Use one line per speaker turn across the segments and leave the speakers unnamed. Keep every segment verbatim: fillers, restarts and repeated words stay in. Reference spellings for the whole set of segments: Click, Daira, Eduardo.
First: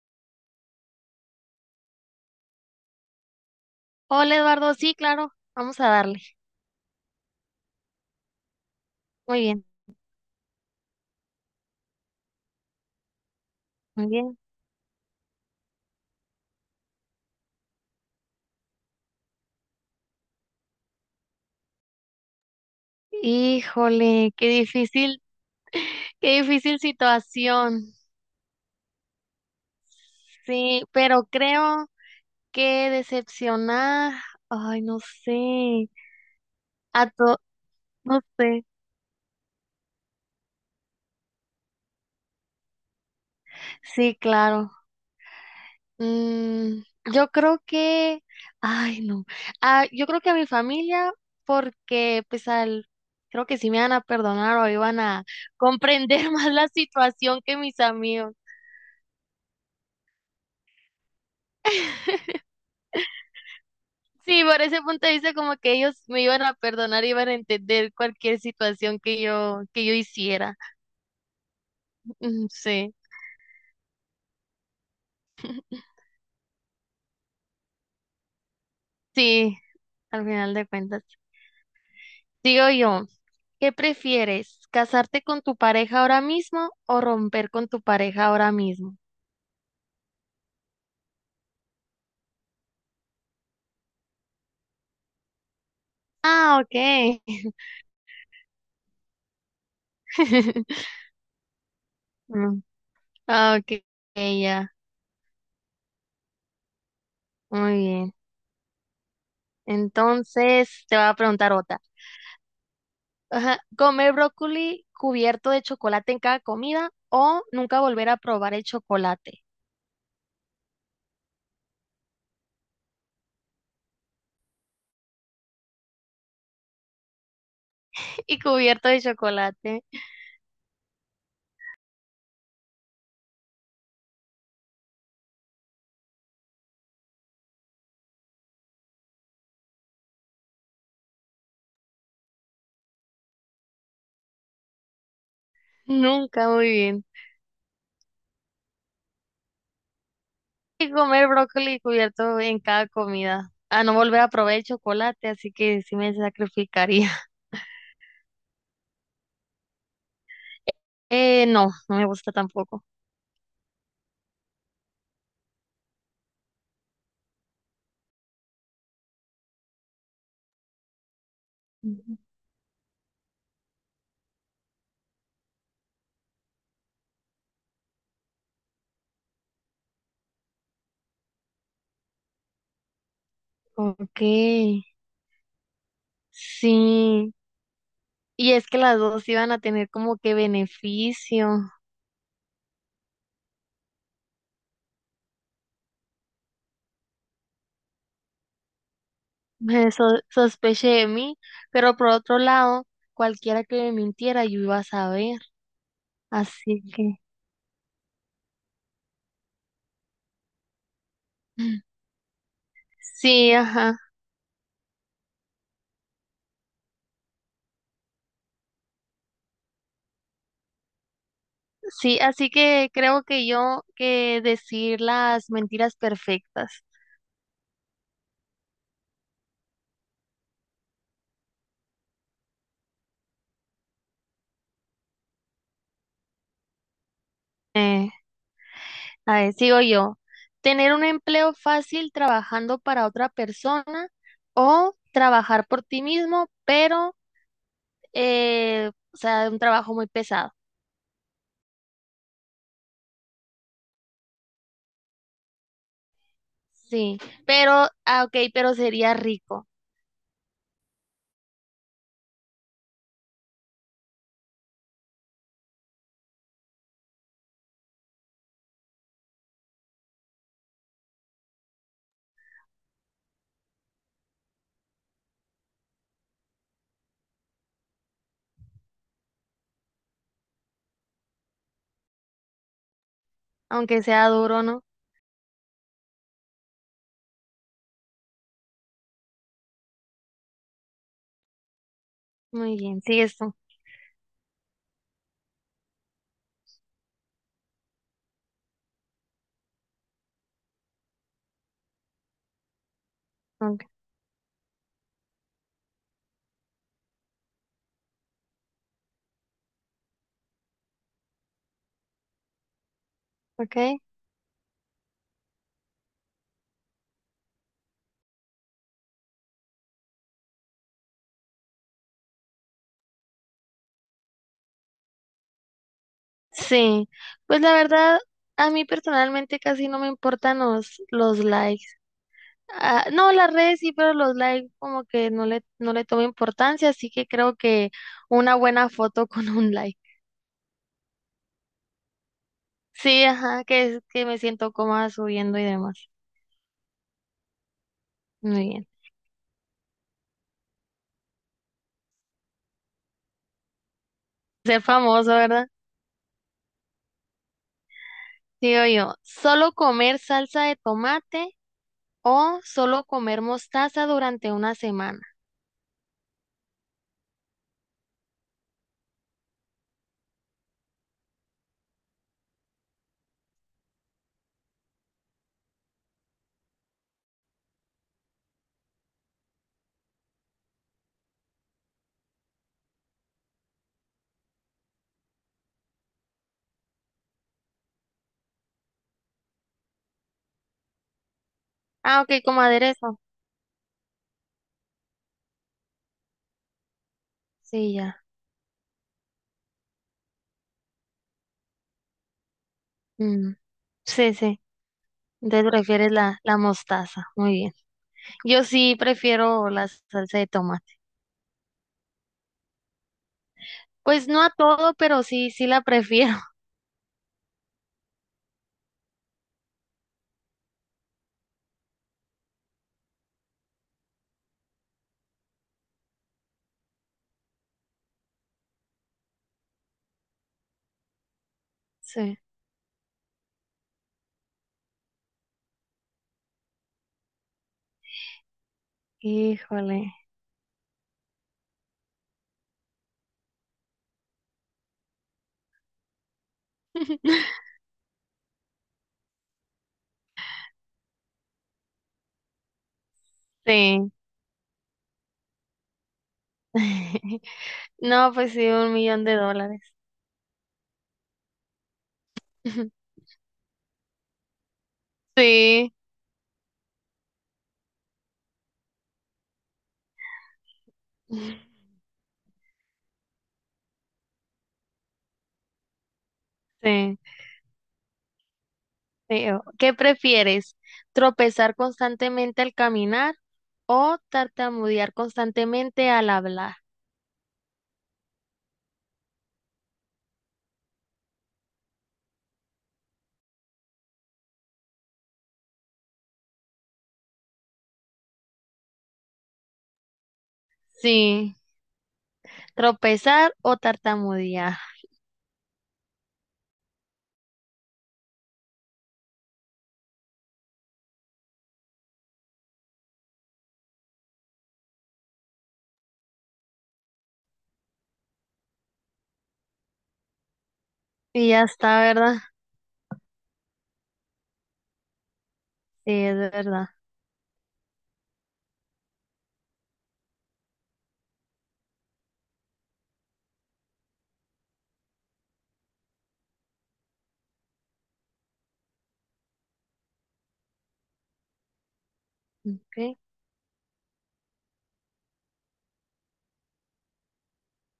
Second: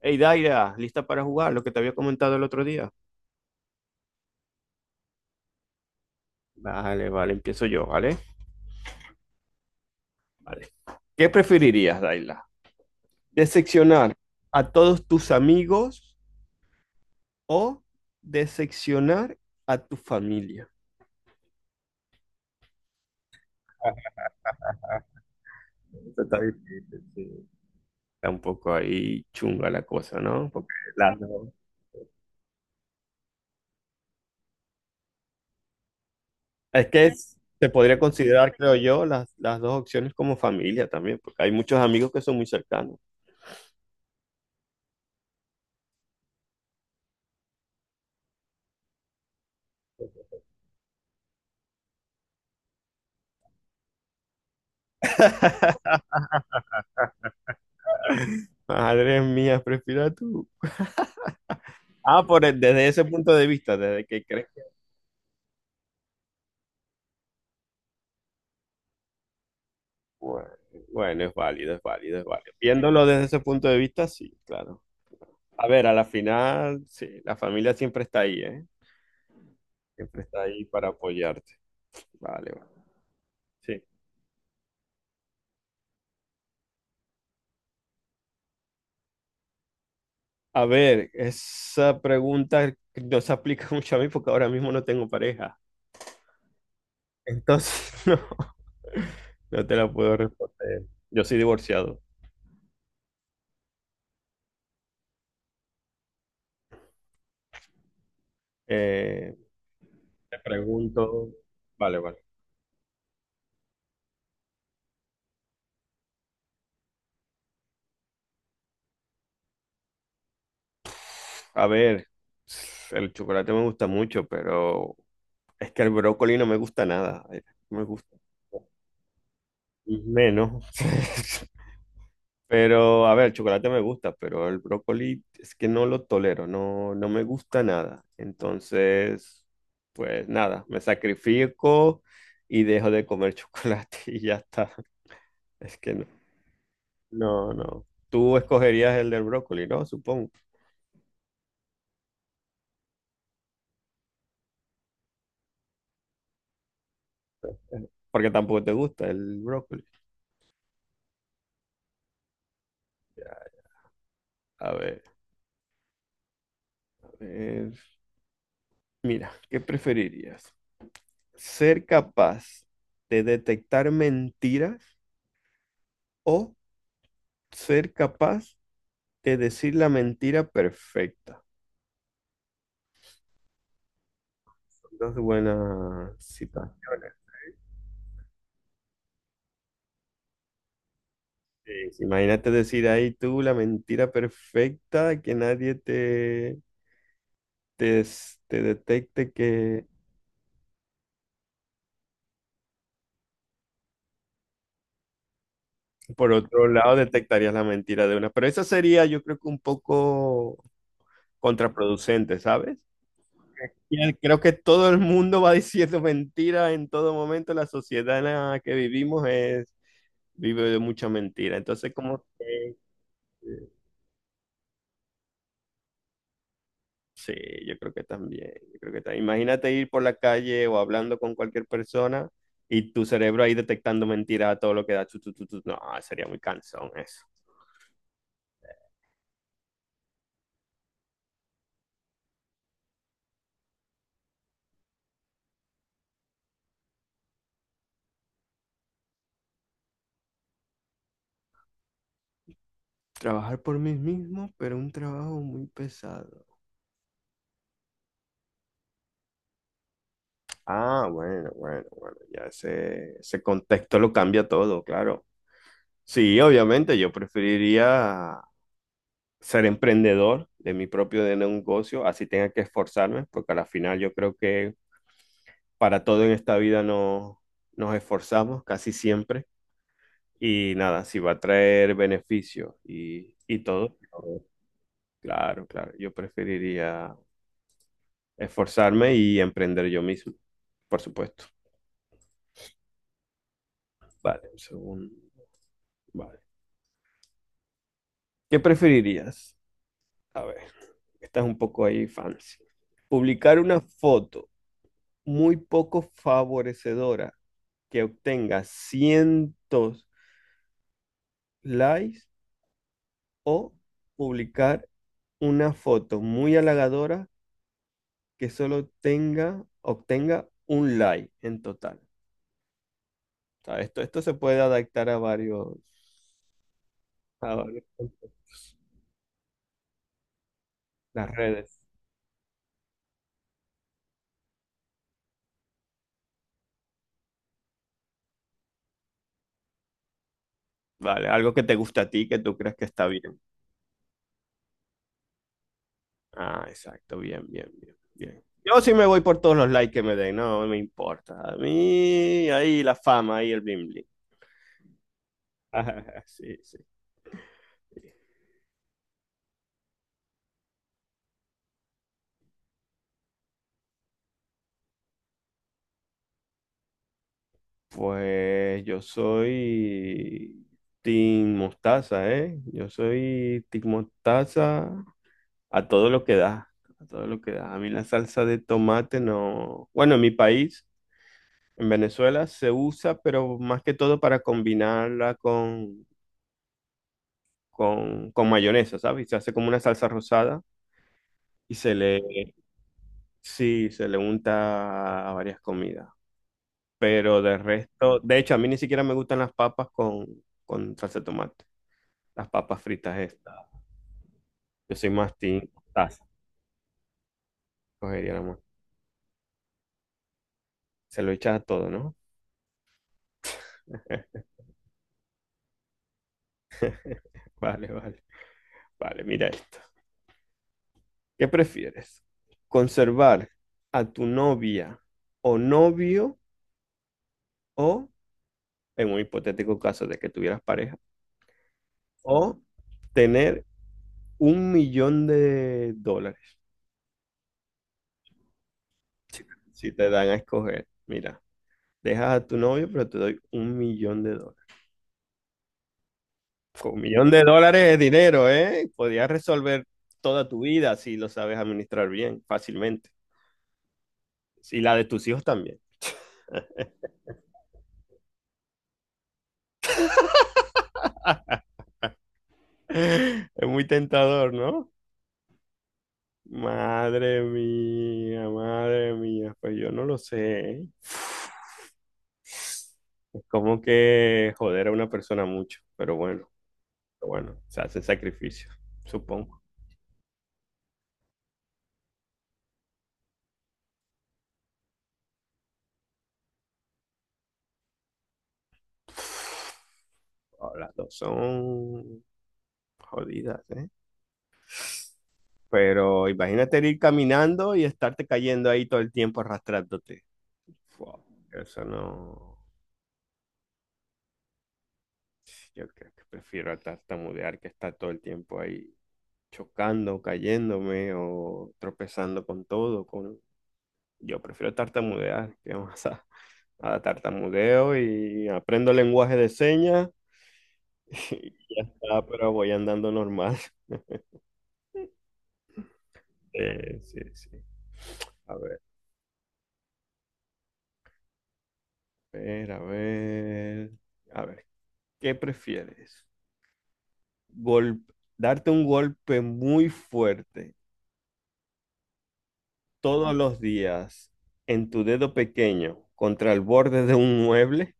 Hey, Daira, ¿lista para jugar? Lo que te había comentado el otro día.
Hola Eduardo, sí, claro, vamos a darle.
Vale, vale, empiezo yo, ¿vale?
Muy bien,
Vale. ¿Qué preferirías, Daira?
muy
¿Decepcionar
bien.
a todos tus amigos o decepcionar a tu familia?
Híjole, qué difícil,
Esto Está
qué difícil
difícil, sí.
situación.
Está un poco ahí chunga la cosa, ¿no? Porque
Sí,
las
pero
dos.
creo que decepcionar, ay, no sé,
Es que
a
es-
to,
se podría
no
considerar,
sé.
creo yo, las, las dos opciones como familia también, porque hay muchos amigos que son muy cercanos.
Sí, claro. Mm, yo creo que, ay, no. Ah, yo creo que a mi familia, porque pues al, creo que sí me van a perdonar o iban a comprender más la situación que mis amigos.
Madre mía, prefiero a tú. Ah, por el- desde ese punto de vista, desde que
Sí,
crees.
por ese punto de vista como que ellos me iban a perdonar, iban a entender cualquier situación que yo que yo
Bueno,
hiciera.
bueno, es válido, es válido, es
Mm,
válido.
sí,
Viéndolo desde ese punto de vista, sí, claro. A ver, a la final, sí, la familia siempre está ahí, ¿eh?
sí,
Siempre
al
está
final
ahí
de
para
cuentas.
apoyarte. Vale,
Digo
vale.
yo, ¿qué
Sí.
prefieres? ¿Casarte con tu pareja ahora mismo o romper con tu pareja ahora mismo?
A ver, esa pregunta no se aplica mucho a mí porque ahora mismo no tengo pareja.
Ah, okay.
Entonces, no, no te la puedo responder. Yo soy divorciado.
Mm, ah, okay, ya. Muy bien.
Eh, Te
Entonces, te voy a
pregunto,
preguntar otra.
vale, vale.
Ajá, ¿comer brócoli cubierto de chocolate en cada comida o nunca volver a probar el chocolate?
A ver, el chocolate me gusta mucho, pero es que el brócoli no me gusta nada. Eh, no me gusta
Y cubierto de chocolate.
menos. Pero, a ver, el chocolate me gusta, pero el brócoli es que no lo tolero, no, no me gusta nada. Entonces, pues nada, me sacrifico y dejo de comer chocolate y ya está. Es que no,
Nunca, muy bien.
no, no. Tú escogerías el del brócoli, ¿no? Supongo,
Y comer brócoli cubierto en cada comida. A no volver a probar el chocolate, así que sí me sacrificaría.
porque tampoco te gusta el brócoli.
Eh, no, no me gusta tampoco.
A ver, a ver. Mira, ¿qué preferirías? ¿Ser
Ujú.
capaz de detectar mentiras o ser capaz de decir la mentira perfecta?
Ok,
Dos buenas citas.
sí. Y es que las dos iban a tener como que beneficio.
Sí, sí, imagínate decir ahí tú la mentira perfecta, que nadie te, te, s- te detecte, que
Me so- sospeché de mí, pero por otro lado, cualquiera que me mintiera, yo iba a saber.
por otro
Así
lado
que
detectarías la mentira de una. Pero esa sería, yo creo que un poco contraproducente, ¿sabes?
sí, ajá.
Bien, creo que todo el mundo va diciendo mentiras en todo momento. La sociedad en la que vivimos es, vive de mucha mentira. Entonces,
Sí,
como
así
que,
que creo que yo que decir las mentiras perfectas.
sí, yo creo que también, yo creo que también. Imagínate ir por la calle o hablando con cualquier persona y tu cerebro ahí detectando mentiras a todo lo que da. Chu, chu, chu, chu. No, sería muy cansón eso.
Eh, a ver, sigo yo. Tener un empleo fácil trabajando para otra persona o trabajar por ti mismo, pero, eh, o sea, un trabajo muy pesado.
Trabajar por mí mismo, pero un trabajo muy pesado.
Sí, pero, ah, ok, pero sería rico,
Ah, bueno, bueno, bueno, ya ese, ese contexto lo cambia todo, claro. Sí, obviamente, yo preferiría ser emprendedor de mi propio de negocio, así tenga que esforzarme, porque a la final yo creo que para todo en esta vida no, nos esforzamos casi siempre. Y nada, si va a traer beneficios y, y todo,
aunque sea
yo-
duro, ¿no?
claro, claro, yo preferiría esforzarme y emprender yo mismo, por supuesto.
Muy bien, sí, esto.
Vale, un segundo. Vale. ¿Qué preferirías? A ver, esta es un poco ahí fancy. Publicar una
Ok.
foto muy poco favorecedora que obtenga cientos likes o
Ok.
publicar una foto muy halagadora que solo tenga, obtenga un like en total. O sea, esto, esto se puede adaptar a varios,
Sí,
a
pues la
varios-
verdad, a mí personalmente casi no me importan los,
las
los
redes.
likes. Ah, no, las redes sí, pero los likes como que no le, no le tomo importancia, así que creo que una buena foto con un like.
Vale, algo que te gusta a ti, que tú crees que está
Sí,
bien.
ajá, que es que me siento cómoda subiendo y demás.
Ah, exacto, bien, bien, bien, bien.
Muy
Yo
bien.
sí me voy por todos los likes que me den, no me importa. A mí, ahí la fama, ahí el bling bling.
Ser famoso, ¿verdad?
Sí, sí.
Digo yo, ¿solo comer salsa de tomate o solo comer mostaza durante una semana?
Pues yo soy Team Mostaza, ¿eh? Yo soy Team Mostaza a todo lo que da, a todo lo que da. A mí la salsa de tomate no. Bueno, en mi país, en Venezuela, se usa, pero más que todo para combinarla con, con, con mayonesa, ¿sabes? Se hace como una salsa rosada y se
Ah, ok,
le...
como aderezo.
Sí, se le unta a varias comidas. Pero de
Sí,
resto,
ya.
de hecho, a mí ni siquiera me gustan las papas con, con salsa de tomate. Las papas fritas
Mm,
estas.
sí, sí.
Yo soy más team
Entonces prefieres
mostaza.
la, la mostaza. Muy bien.
Cogería la
Yo
mostaza.
sí prefiero la salsa de tomate.
Se lo echas a todo, ¿no?
Pues no a todo, pero sí, sí la prefiero.
Vale, vale. Vale, mira esto. ¿Qué prefieres? ¿Conservar a tu novia o novio o, en un hipotético caso de que tuvieras pareja,
Sí.
o tener un millón de dólares si
Híjole.
te dan a escoger? Mira, dejas a tu novio, pero te doy un millón de dólares. Con un millón de dólares es dinero, ¿eh? Podrías resolver toda tu vida si lo sabes administrar bien, fácilmente.
Sí.
Y la de tus hijos también.
No, pues sí, un millón de dólares.
Es muy tentador, ¿no?
Sí.
Madre mía, madre mía, pues yo no lo sé, ¿eh? Es como que joder a una persona mucho, pero bueno,
Sí,
pero bueno, se hacen sacrificios,
sí.
supongo.
O, ¿qué prefieres? ¿Tropezar constantemente al caminar o tartamudear constantemente al hablar?
Oh, las dos son jodidas, ¿eh? Pero imagínate ir caminando y estarte cayendo ahí todo el tiempo arrastrándote. Fua,
Sí.
eso no.
Tropezar o tartamudear.
Yo creo que prefiero tartamudear que estar todo el tiempo ahí chocando, cayéndome o tropezando con todo. Con... Yo prefiero tartamudear, que vamos a, a tartamudeo y aprendo lenguaje de señas
Y
y
ya
ya
está,
está,
¿verdad?
pero voy andando normal.
Sí, es verdad.
Eh, sí, sí. A ver, a ver, a ver. A ver, ¿qué prefieres? Gol- Darte un golpe muy fuerte
Ok.
todos los días en tu dedo pequeño contra el borde de un mueble,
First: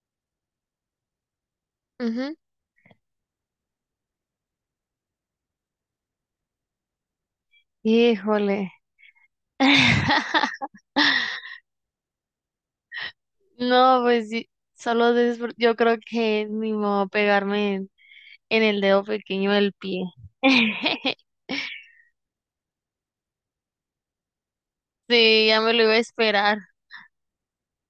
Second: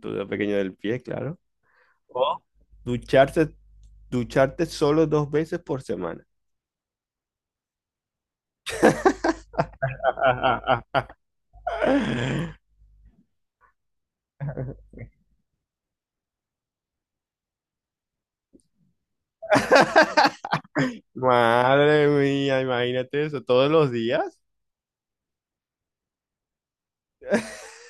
tu dedo pequeño del pie, claro,
Ujú.
o ducharse, ducharte solo dos veces por semana.
Híjole. No, pues sí, solo disfr- yo creo que ni modo pegarme en, en el dedo pequeño del pie.
Madre mía, imagínate eso, todos los días.
Sí, ya me lo iba a esperar.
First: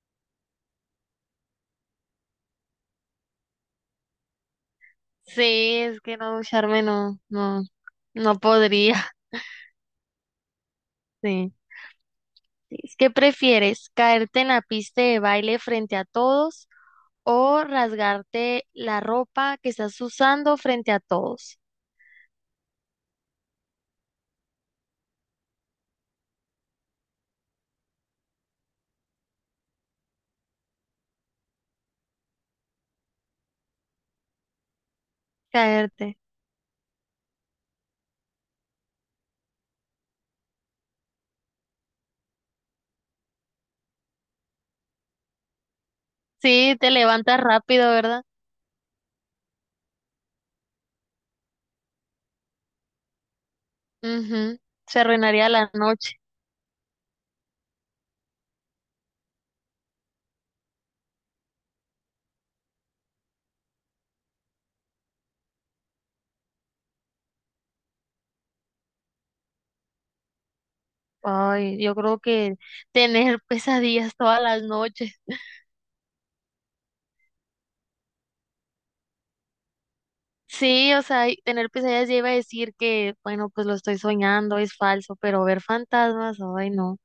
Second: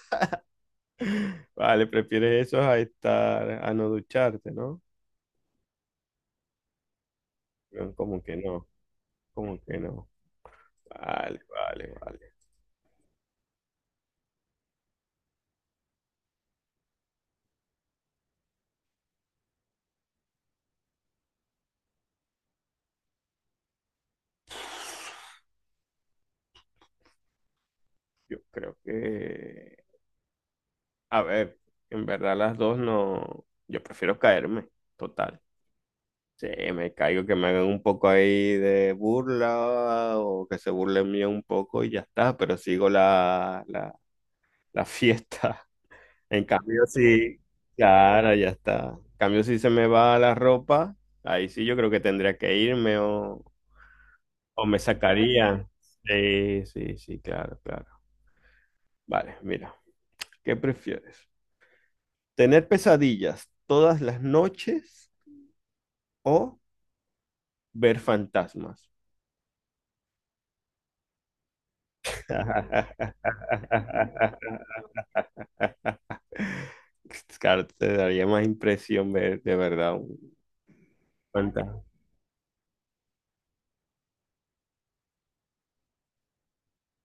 Vale, prefieres eso a estar, a no ducharte, ¿no?
Sí, es que no ducharme no, no,
Como que
no
no,
podría.
como que no. Vale,
Sí.
vale, vale.
Es que prefieres caerte en la pista de baile frente a todos o rasgarte la ropa que estás usando frente a todos.
Yo creo que... A ver, en verdad las dos no. Yo prefiero caerme, total.
Caerte.
Sí, me caigo, que me hagan un poco ahí de burla o que se burlen mío un poco y ya está, pero sigo la, la, la fiesta. En
Sí,
cambio,
te
sí,
levantas rápido, ¿verdad?
claro, ya está. En cambio, si se me va la ropa, ahí sí yo creo que tendría que irme o,
Mhm.
o me
Se arruinaría
sacarían.
la noche.
Sí, sí, sí, claro, claro. Vale, mira, ¿qué prefieres? ¿Tener pesadillas todas las noches o ver fantasmas?
Ay, yo creo que tener pesadillas todas las noches.
Claro, te daría más impresión ver de verdad un
Sí, o sea, y tener
fantasma.
pesadillas ya iba a decir que, bueno, pues lo estoy soñando, es falso, pero ver fantasmas, ay, no,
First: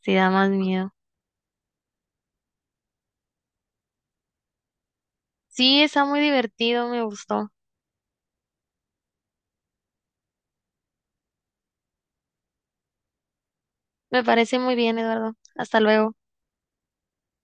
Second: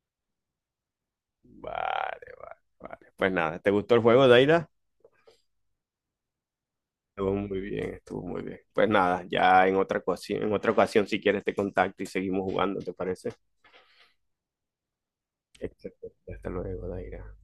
sí da más miedo.
Vale, vale, vale. Pues nada, ¿te gustó el juego, Daira?
Sí, está muy divertido, me
Estuvo
gustó.
muy bien, estuvo muy bien. Pues nada, ya en otra ocasión, en otra ocasión, si quieres te contacto y seguimos jugando, ¿te parece?
Me parece muy bien, Eduardo. Hasta
Excelente.
luego.
Hasta luego, Daira.